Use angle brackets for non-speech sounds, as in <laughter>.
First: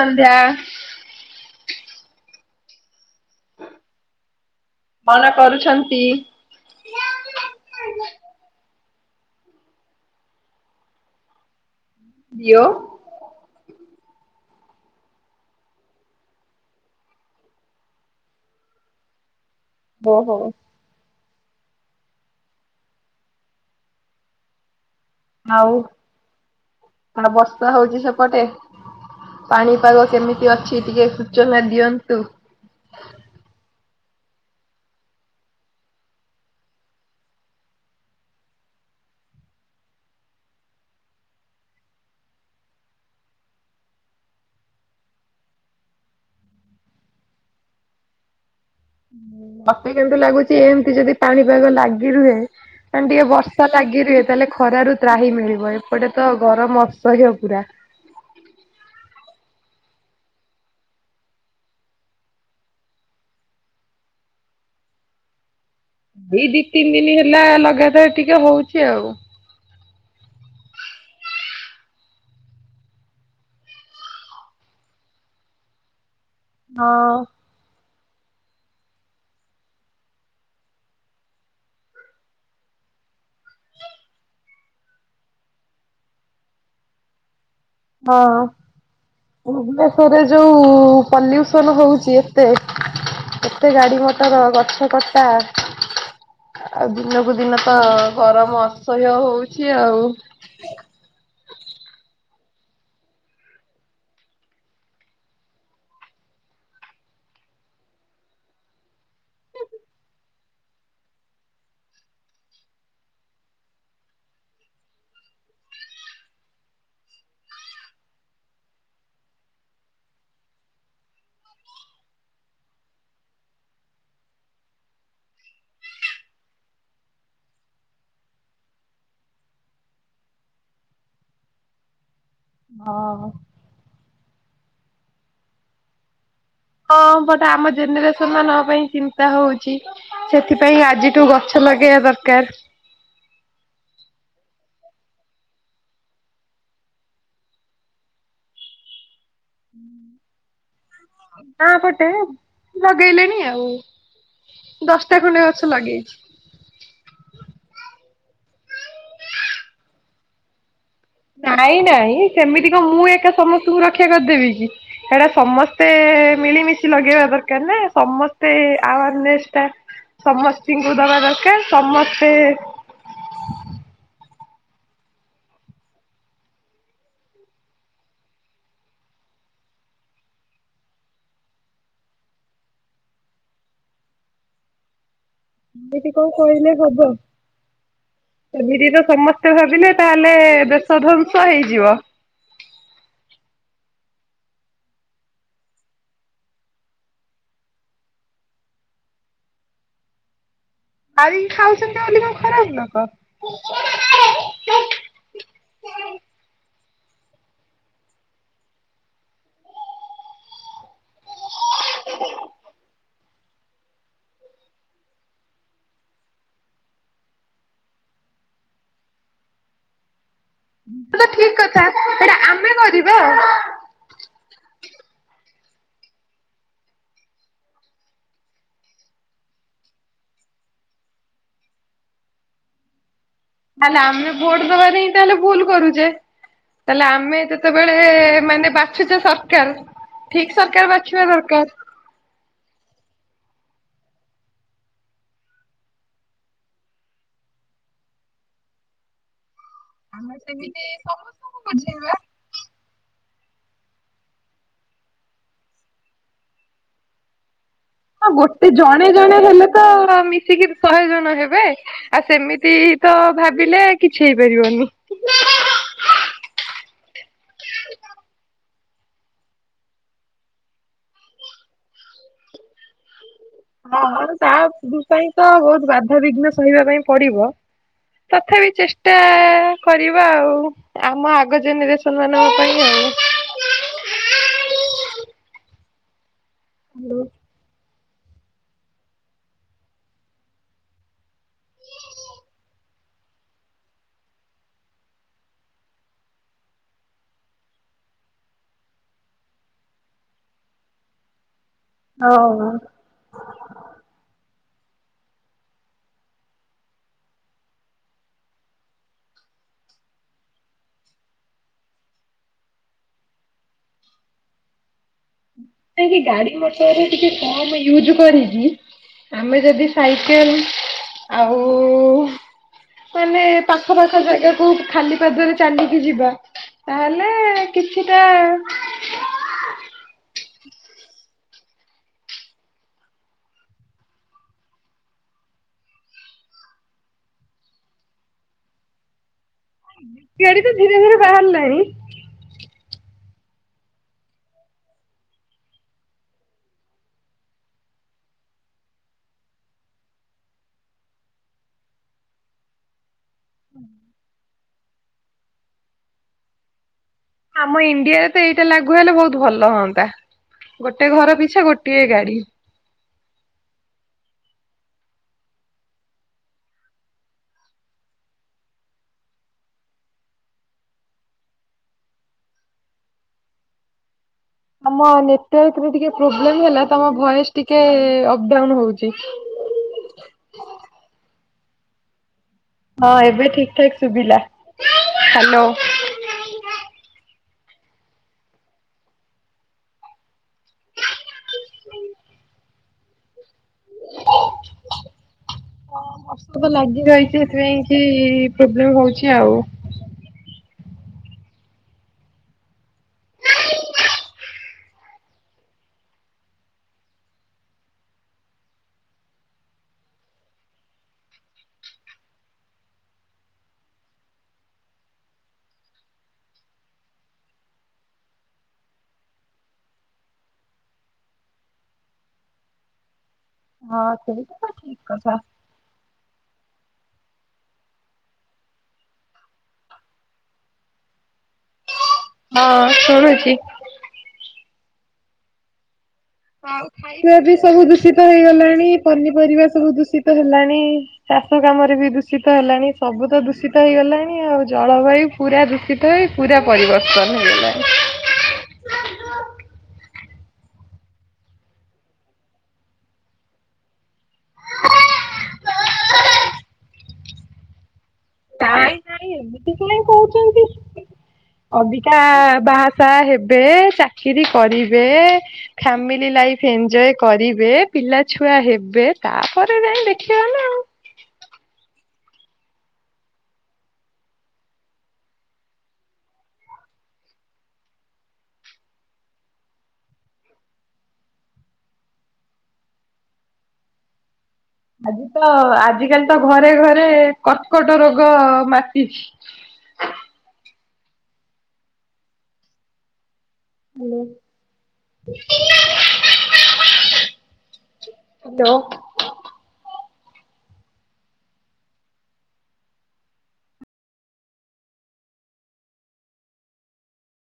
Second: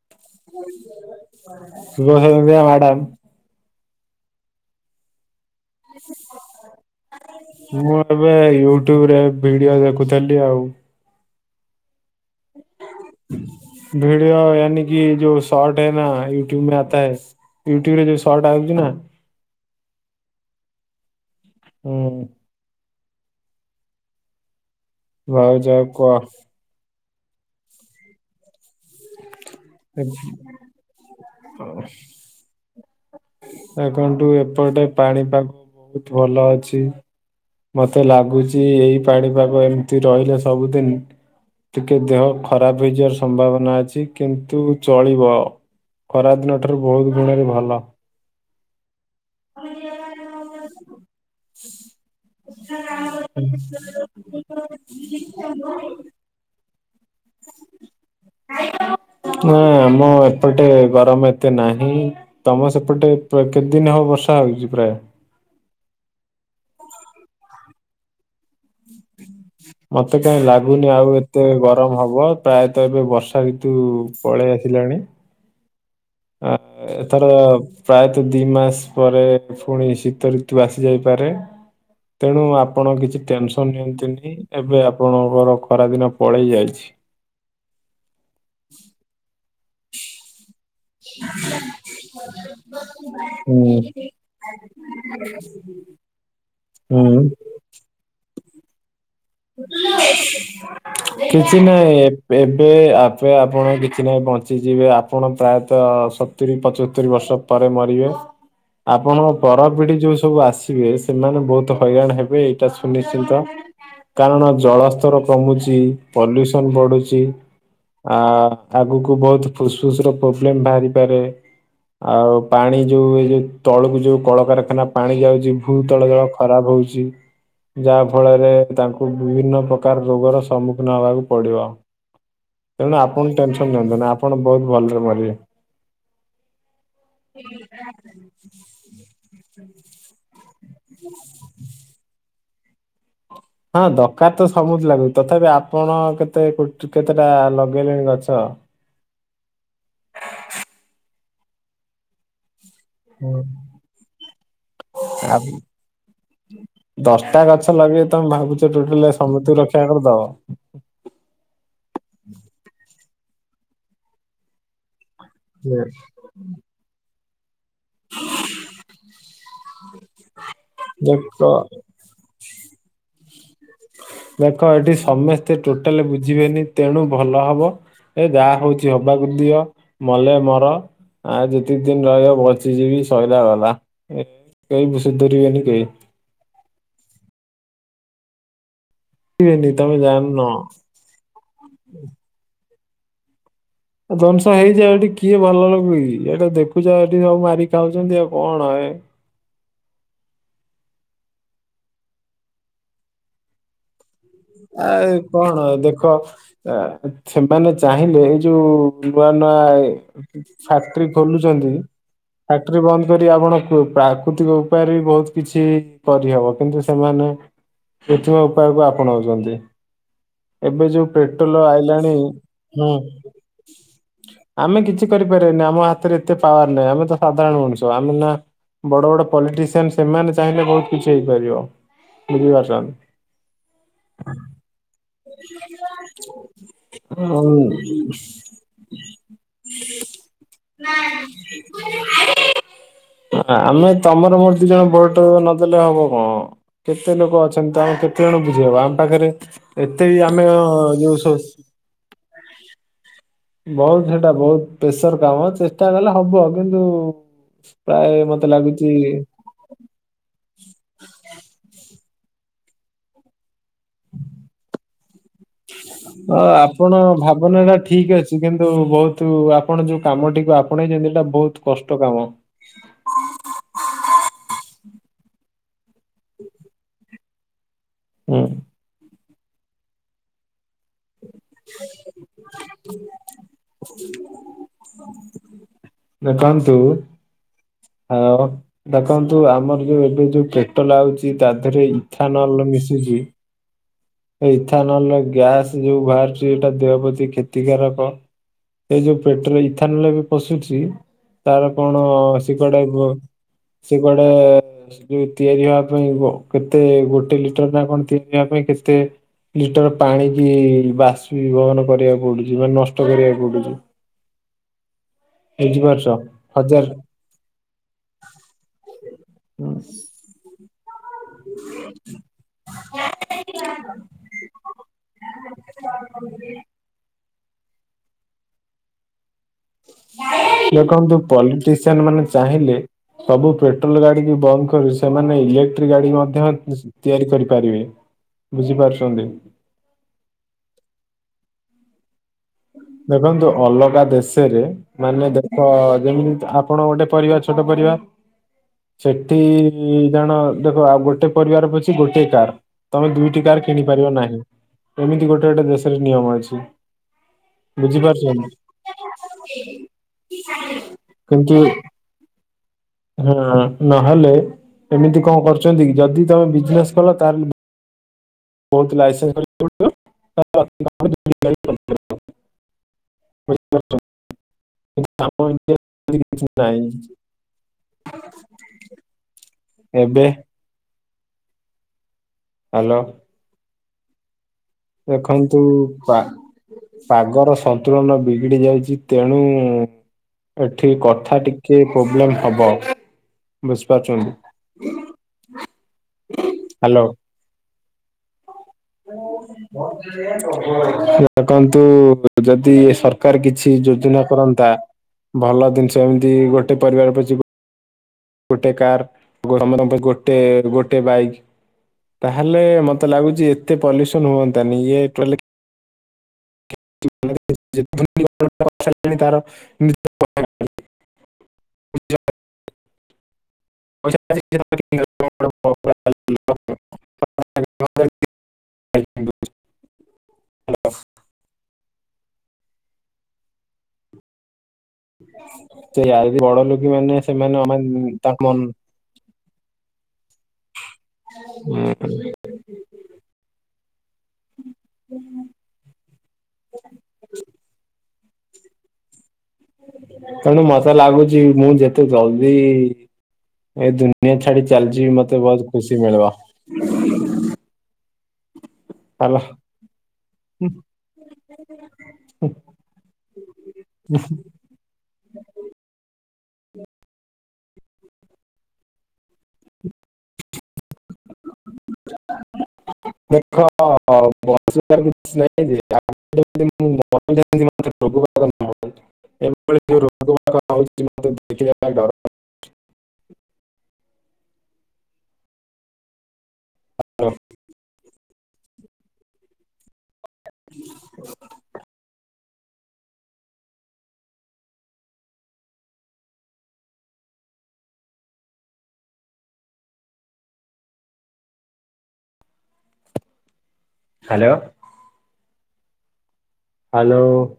ସନ୍ଧ୍ୟା ଶୁଭ ସନ୍ଧ୍ୟା ମ୍ୟାଡ଼ାମ। କଣ କରୁଛନ୍ତି? ମୁଁ ଏବେ ୟୁଟ୍ୟୁବ ରେ ଭିଡିଓ ଦେଖୁଥିଲି ଆଉ। କିଓ ଭିଡିଓ ଆନି କି ଯୋ ଶଟ ହ ନା ୟୁଟ୍ୟୁବ ମ ଆତା ହ ୟୁଟ୍ୟୁବରେ ଯଉ ସଟ୍ ଆଉଛି ନା ଓ ହୋ ହୁଁ ଭାଉଜ ଆଉ କୁହ। କଣ ବର୍ଷା ହଉଛି ସେପଟେ? ପାଣିପାଗ କେମିତି ଅଛି ଟିକେ ସୂଚନା ଦିଅନ୍ତୁ? ଆ କଣଠୁ ଏପଟଟେ ପାଣିପାଗ ବହୁତ ଭଲ ଅଛି। ମତେ ଲାଗୁଚ ଏଇ ପାଣିପାଗ ଏମିତି ରହିଲେ ସବୁଦିନ ଟିକେ ଦେହ ଖରାପ ହେଇଯିବାର ସମ୍ଭାବନା ଅଛି, କିନ୍ତୁ ଚଳିବ। ଖରାଦିନ ଠାରୁ ବହୁତ ଗୁଣରେ ଭଲ। ହୁଁ ମତେ କିନ୍ତୁ ଲାଗୁଛି ଏମତି ଯଦି ପାଣିପାଗ ଲାଗି ରୁହେ କ ଟିକେ ବର୍ଷା ଲାଗି ରୁହେ ତାହେଲେ ଖରାରୁ ତ୍ରାହି ମିଳିବ। ଏପଟେ ତ ଗରମ ଶହେ ପୁରା ନାଇ ଆମ ଏପଟେ ଗରମ ଏତେ ନାହିଁ। ତମର ସେପଟେ ପୁରା କେତେ ଦିନ ହବ ବର୍ଷା ହଉଛି ପ୍ରାୟ? ଏଇ ଦି ତିନି ଦିନ ହେଲା ଲଗାତାର ଟିକେ ହଉଛି। ଆଉ ମତେ କାହିଁ ଲାଗୁନି ଆଉ ଏତେ ଗରମ ହବ, ପ୍ରାୟତଃ ଏବେ ବର୍ଷା ଋତୁ ପଳେଇ ଆସିଲାଣି। ଆ ହଁ ଏଥର ପ୍ରାୟତଃ ଦି ମାସ ପରେ ଫୁଣି ଶୀତ ଋତୁ ଆସି ଯାଇପାରେ। ତେଣୁ ଆପଣ କିଛି ଟେନସନ ନିଅନ୍ତୁନି। ଏବେ ଆପଣଙ୍କର ଖରାଦିନ ପଳେଇ ଯାଇଛି। ହଁ ଭୁବନେଶ୍ଵରରେ ଯୋଉ ପଲ୍ୟୁସନ ହଉଛି ଏତେ ହୁଁ ଏତେ ଗାଡି ମଟର, ଗଛ କଟା ଆଉ ହୁଁ। ଦିନକୁ ଦିନ ତ ଗରମ ଅସହ୍ୟ ହଉଛି। ଆଉ। <inaudible> କିଛି ନାହିଁ ଏବେ ଏବେ ଆପଣ କିଛି ନାହିଁ ବଞ୍ଚିଯିବେ ଆପଣ ପ୍ରାୟତଃ ସତୁରିୀ ପଞ୍ଚସ୍ତରୀ ବର୍ଷ ପରେ ମରିବେ। ଆପଣଙ୍କ ପରପିଢି ଯୋଉ ସବୁ ଆସିବେ ସେମାନେ ବହୁତ ହଇରାଣ ହେବେ ଏଇଟା ସୁନିଶ୍ଚିନ୍ତ। କାରଣ ଜଳସ୍ତର କମୁଛି, ପଲ୍ୟୁସନ ବଢୁଛି। ଆ ଆଗକୁ ବହୁତ ଫୁସଫୁସ ର ପ୍ରୋବ୍ଲେମ ବାହାରିପାରେ। ଆଉ ପାଣି ଯୋଉ ଏ ଯୋଉ ତଳକୁ ଯୋଉ କଳକାରଖାନା ପାଣି ଯାଉଛି ଭୂ ତଳ ଜଳ ଖରାପ ହଉଛି, ଯାହା ଫଳରେ ତାଙ୍କ ବିଭିନ୍ନ ପ୍ରକାର ରୋଗର ସମ୍ମୁଖୀନ ହବାକୁ ପଡିବ, ତେଣୁ ହଁ। ଆପଣ ଟେଂସନ୍ ନିଅନ୍ତୁନି ଆପଣ ବହୁତ ଭଲରେ ମରିବେ। ହଁ ବଟ ଆମ ଜେନେରେସନ ମାନଙ୍କ ପାଇଁ ଚିନ୍ତା ହଉଛି, ସେଥିପାଇଁ ଆଜିଠୁ ଗଛ ଲଗେଇବା ଦରକାର। ହଁ ଦରକାର ତ ସବୁଠୀ ଲାଗୁଛି, ତଥାପି ଆପଣ କେତେ କେତେଟା ଲଗେଇଲେଣି ଗଛ? ହଁ ପଟେ। ଲଗେଇଲିଣି ହୁଁ। ଆଉ ଦଶଟା ଆ ଖଣ୍ଡେ ଗଛ ଲଗେଇଛି। ଦଶଟା ଗଛ ଲଗେଇ ତମେ ଭାବୁଛ ଟୋଟାଲ ସମୁସ୍ତକୁ ରକ୍ଷା କରିଦବ? ନାଇଁ ନାଇଁ ସେମିତି କଣ ମୁଁ ଏକା ସମସ୍ତଙ୍କୁ ରକ୍ଷା କରିଦେବି କି? ସେଟା ସମସ୍ତେ ମିଳିମିଶି ଲଗେଇବା ଦରକାର ନା। ସମସ୍ତେ ଆୱାରନେସ୍ ଟା ସମସ୍ତିଙ୍କୁ ଦବା ଦେଖ ଦରକାର ସମସ୍ତେ ଦେଖ ଏଠି ସମସ୍ତେ ଟୋଟାଲି ବୁଝିବେନି ତେଣୁ ଭଲ ହବ ଏ ଯାହା ହଉଛି ହବାକୁ ଦିଅ ମଲେ ମର ଆ ଯେତିକି ଦିନ ରହିବ ବଞ୍ଚିଯିବି ସଇଲା ଗଲା, କେହି ସୁଧରିବେନି କେହି। ଏମିତି କଣ କହିଲେ ହବ, ଏମିତି ତ ସମସ୍ତେ ରିବେନି, ଭାବିଲେ ତମେ ତାହେଲେ ଜାଣିନ। ଦେଶ ଧ୍ୱଂସ ହେଇଯିବ। ଧ୍ୱଂସ ହେଇଯାଉ ଏଠି କିଏ ଭଲ ଲୋକ କି, ଏଇଟା ଦେଖୁଛ ଏଠି ସବୁ ମାରି ଖାଉଛନ୍ତି ଆଉ କଣ ଏ। ମାରିକି ଖାଉଛନ୍ତି ବୋଲି କଣ ଖରାପ ଲୋକ? ଆ କଣ ଦେଖ, ଆ ସେମାନେ ଚାହିଁଲେ ଏଇ ଯୋଉ ନୂଆ ନୂଆ ଫ୍ୟାକ୍ଟ୍ରି ଖୋଲୁଛନ୍ତି ଫ୍ୟାକ୍ଟ୍ରି ବନ୍ଦ କରି ଆପଣ ପ୍ରାକୃତିକ ଉପାୟରେ ବି ବହୁତ କିଛି କରିହେବ କିନ୍ତୁ ସେମାନେ କୃତ୍ରିମ ଉପାୟକୁ ଆପଣାଉଛନ୍ତି। ଏବେ ଯୋଉ ତ ପେଟ୍ରୋଲ ଠିକ କଥା ଆଇଲାଣି ସେଇଟା ଆମେ ହୁଁ କରିବା ଆଉ। ଆମେ କିଛି କରିପାରିବନି ଆମ ହାତରେ ଏତେ ପାୱାର ନାହିଁ ଆମେ ତ ସାଧାରଣ ମଣିଷ, ଆମେ ନା ବଡ ବଡ ପଲିଟିସିଆନ ସେମାନେ ଚାହିଁଲେ ବହୁତ କିଛି ହେଇପାରିବ, ବୁଝିପାରୁଛନ୍ତି ତାହେଲେ ଆମେ ଭୋଟ ଦବା ନେଇ ତାହେଲେ ଭୁଲ କରୁଛେ, ତାହେଲେ ଆମେ ଯେତେବେଳେ ଉଁ ମାନେ ବା ବାଛୁଚେ, ସରକାର ଠିକ ସରକାର ବାଛିବା ଦରକାର। ଆମେ ତମର ମୋର ଦି ଜଣ ଭୋଟ ନଦେଲେ ହବ କଣ। କେତେ ଲୋକ ଅଛନ୍ତି ତ ଆମେ କେତେ ଜଣ ବୁଝେଇବା, ଆମ ପାଖରେ ଏତେ ବି ଆମେ ଯୋଉ ସୋସ୍ ବୁଝେଇବା। ବହୁତ ସେଇଟା ବହୁତ ପ୍ରେସର କାମ ଚେଷ୍ଟା କଲେ ହବ କିନ୍ତୁ ପ୍ରାୟ ହଁ ମତେ ଗୋଟେ ଲାଗୁଛି ଜଣେ ଜଣେ ହେଲେ ତ ମିଶିକି ଶହେ ଜଣ ହେବେ। ଆଉ ସେମିତି ତ ଭାବିଲେ କିଛି ହେଇପାରିବନି। <unintelligible> ହ ଆପଣ ଭାବନା ଟା ଠିକ ଅଛି କିନ୍ତୁ ବହୁତ ଆପଣ ଯୋଉ କାମଟିକୁ ଆପଣେଇଛନ୍ତି ସେଇଟା ବହୁତ କଷ୍ଟ କାମ। ହଁ ହଁ ଯାହା ଦୁସହିତ ବହୁତ ବାଧାବିଘ୍ନ ସହିବା ପାଇଁ ପଡିବ। ହୁଁ ତଥାପି ଚେଷ୍ଟା କରିବା ଆଉ। ଆମ ଆଗ ଜେନେରେସନ ମାନଙ୍କ ପାଇଁ ଆଉ ଦେଖନ୍ତୁ ହଅ ଦେଖନ୍ତୁ ଆମର ଯୋଉ ଏବେ ଯୋଉ ପେଟଲ ଆଉଛି ତା ଦେହରେ ଏ ଇଥାନଲ ମିଶୁଛି। ଇଥାନଲର ଗ୍ୟାସ ଯୋଉ ବାହାରୁଛି ଏଇଟା ଦେହ ପ୍ରତି କ୍ଷତିକାରକ ସେ ଯୋଉ ପେଟଲ ଇଥାନଲ ବି ପଶୁଛି ତାର କଣ ସେ ହଁ କଡାକୁ ସେ କୁଆଡ଼େ ସେ ତିଆରି ହବା ପାଇଁ କେତେ ଗୋଟେ ଲିଟର ନା କଣ ତିଆରି ହେବା ପାଇଁ କେତେ ଲିଟର ପାଣି କି ବାଷ୍ପି ବିବହନ କରିବାକୁ ପଡୁଛି ମାନେ ନଷ୍ଟ କରିବାକୁ ପଡୁଛି। ବୁଝିପାରୁଛ ନାଇଁକି ଗାଡି ହଜାର ମଟରରେ ଟିକେ କମ ୟୁଜ୍ କରିିକି। ଆମେ ଉଁ, ଯଦି ସାଇକେଲ ଆଉ ମାନେ ପାଖ ପାଖ ଜାଗାକୁ ଖାଲି ପାଦରେ ଚାଲିକି ଯିବା। ତାହେଲେ କିଛିଟା। ଦେଖନ୍ତୁ ପଲିଟିସିଆନ ମାନେ ଚାହିଁଲେ। ସବୁ ପେଟ୍ରୋଲ ଗାଡି କୁ ବନ୍ଦ କରି ସେମାନେ ଇଲେକ୍ଟ୍ରିକ ଗାଡି ମଧ୍ୟ। ତିଆରି କରିପାରିବେ ବୁଝିପାରୁଛନ୍ତି। ଇଆଡି ତ ଧୀରେ ଧୀରେ ବାହାରିଲାଣି। ଦେଖନ୍ତୁ ଅଲଗା ଦେଶରେ ମାନେ ଦେଖ ଯେମିତି ଆପଣ ଗୋଟେ ପରିବାର ଛୋଟ ପରିବାର। ସେଠି ଜାଣ ଦେଖ ଆଉ ଗୋଟେ ପରିବାର ପିଛି ଗୋଟେ କାର। ତମେ ଦୁଇଟି କାର କିଣି ପାରିବ ନାହିଁ ଏମିତି ଗୋଟେ ଗୋଟେ ଦେଶରେ ନିୟମ ଅଛି। ଆମ ଇଣ୍ଡିଆରେ ତ ବୁଝିପାରୁଛନ୍ତି ଏଇଟା ଲାଗୁ ହେଲେ ବହୁତ ଭଲ ହୁଅନ୍ତା। ଗୋଟେ ଘର କିନ୍ତୁ ପିଛା ଗୋଟିଏ ଗାଡି। ହଁ ନହେଲେ ଏମିତି କଣ କରୁଛନ୍ତି କି ଯଦି ତମେ ବିଜିନେସ କଲ ତାହେଲେ ବହୁତ ଲାଇସେନ୍ସ କରିବାକୁ ପଡିବ। ଆମ ଇଣ୍ଡିଆରେ ନେଟୱାର୍କରେ ଟିକେ ସେମିତି କିଛି ପ୍ରୋବ୍ଲେମ୍ ହେଲା ନାହିଁ ତମ ଭଏସ ଟିକେ ଅପଡାଉନ ହଉଛି। ଏବେ। ହ୍ୟାଲୋ ହଁ ଏବେ ଠିକ ଠାକ ଶୁଭିଲା। ଦେଖନ୍ତୁ। ହ୍ୟାଲୋ। ପା ପାଗର ସନ୍ତୁଳନ ବିଗିଡି ଯାଇଛି ତେଣୁ। ଏଠି କଥା ଟିକେ ପ୍ରୋବ୍ଲେମ ହବ ବୁଝିପାରୁଛନ୍ତି। ହଁ ବର୍ଷାତ ହ୍ୟାଲୋ ଲାଗିଯାଇଛି ସେଥିପାଇଁକି ପ୍ରୋବ୍ଲେମ ହଉଛି ଆଉ। ଦେଖନ୍ତୁ ଯଦି ସରକାର କିଛି ଯୋଜନା କରନ୍ତା। ଭଲ ଜିନିଷ ଏମିତି ଗୋଟେ ପରିବାର ପି ଗୋଟେ କାର ସମସ୍ତଙ୍କ ପାଇଁ ଗୋଟେ ଗୋଟେ ବାଇକ୍। ତାହେଲେ ମତେ ଲାଗୁଛି ଏତେ ପଲ୍ୟୁସନ ହୁଅନ୍ତାନି ଇଏ। <unintelligible> ହଁ ସେଇଟା ତ ଠିକ <unintelligible> କଥା। ହଁ ଶୁଣୁଛି। ହ <unintelligible> ଏବେ ଅମାନ ସବୁ ଦୂଷିତ ତାଙ୍କ ମନ ହେଇଗଲାଣି ପନିପରିବା ସବୁ ଦୂଷିତ ତ ହେଲାଣି ଚାଷ କାମରେ ବି ଦୂଷିତ ହେଲାଣି ସବୁତ ଦୂଷିତ ହେଇଗଲାଣି ଆଉ ଜଳବାୟୁ। ପୁରା ଦୂଷିତ ହେ ପୁରା ପରିବର୍ତ୍ତନ ହେଇଗଲାଣି। ତେଣୁ ମତେ ଲାଗୁଛି ମୁଁ ଯେତେ ଜଲଦି ଏଇ ଦୁନିଆ ଛାଡି ଚାଲି ଯିବି ମତେ ବହୁତ ଖୁସି ମିଳିବ ନାଇ ନାଇଁ ହେଲା। ଏମିତି କାଇଁ କହୁଛନ୍ତି। ଅବିକା ବାହାସା ହେବେ ଚାକିରି କରିବେ। ଫାମିଲି ଲାଇଫ ଏଞଜୟ କରିବେ ପିଲାଛୁଆ ହେବେ ତାପରେ ଯାଇ ଦେଖିବ ନା ଆଉ ଦେଖ <unintelligible> <unintelligible> ବଁ ମୁ <unintelligible> ଏମ ଯ ରୋଗ ଗୁଡା ରଛି ମେ ଦେଖଡ। ଆଜି ତ ଆଜିିକାଲି ତ ଘରେ ଘରେ କର୍କଟ ରୋଗ ମାତିଛି। <inaudible> ହ୍ୟାଲୋ। <unintelligible> ହାଲୋ। ହାଲୋ। ହାଲୋ।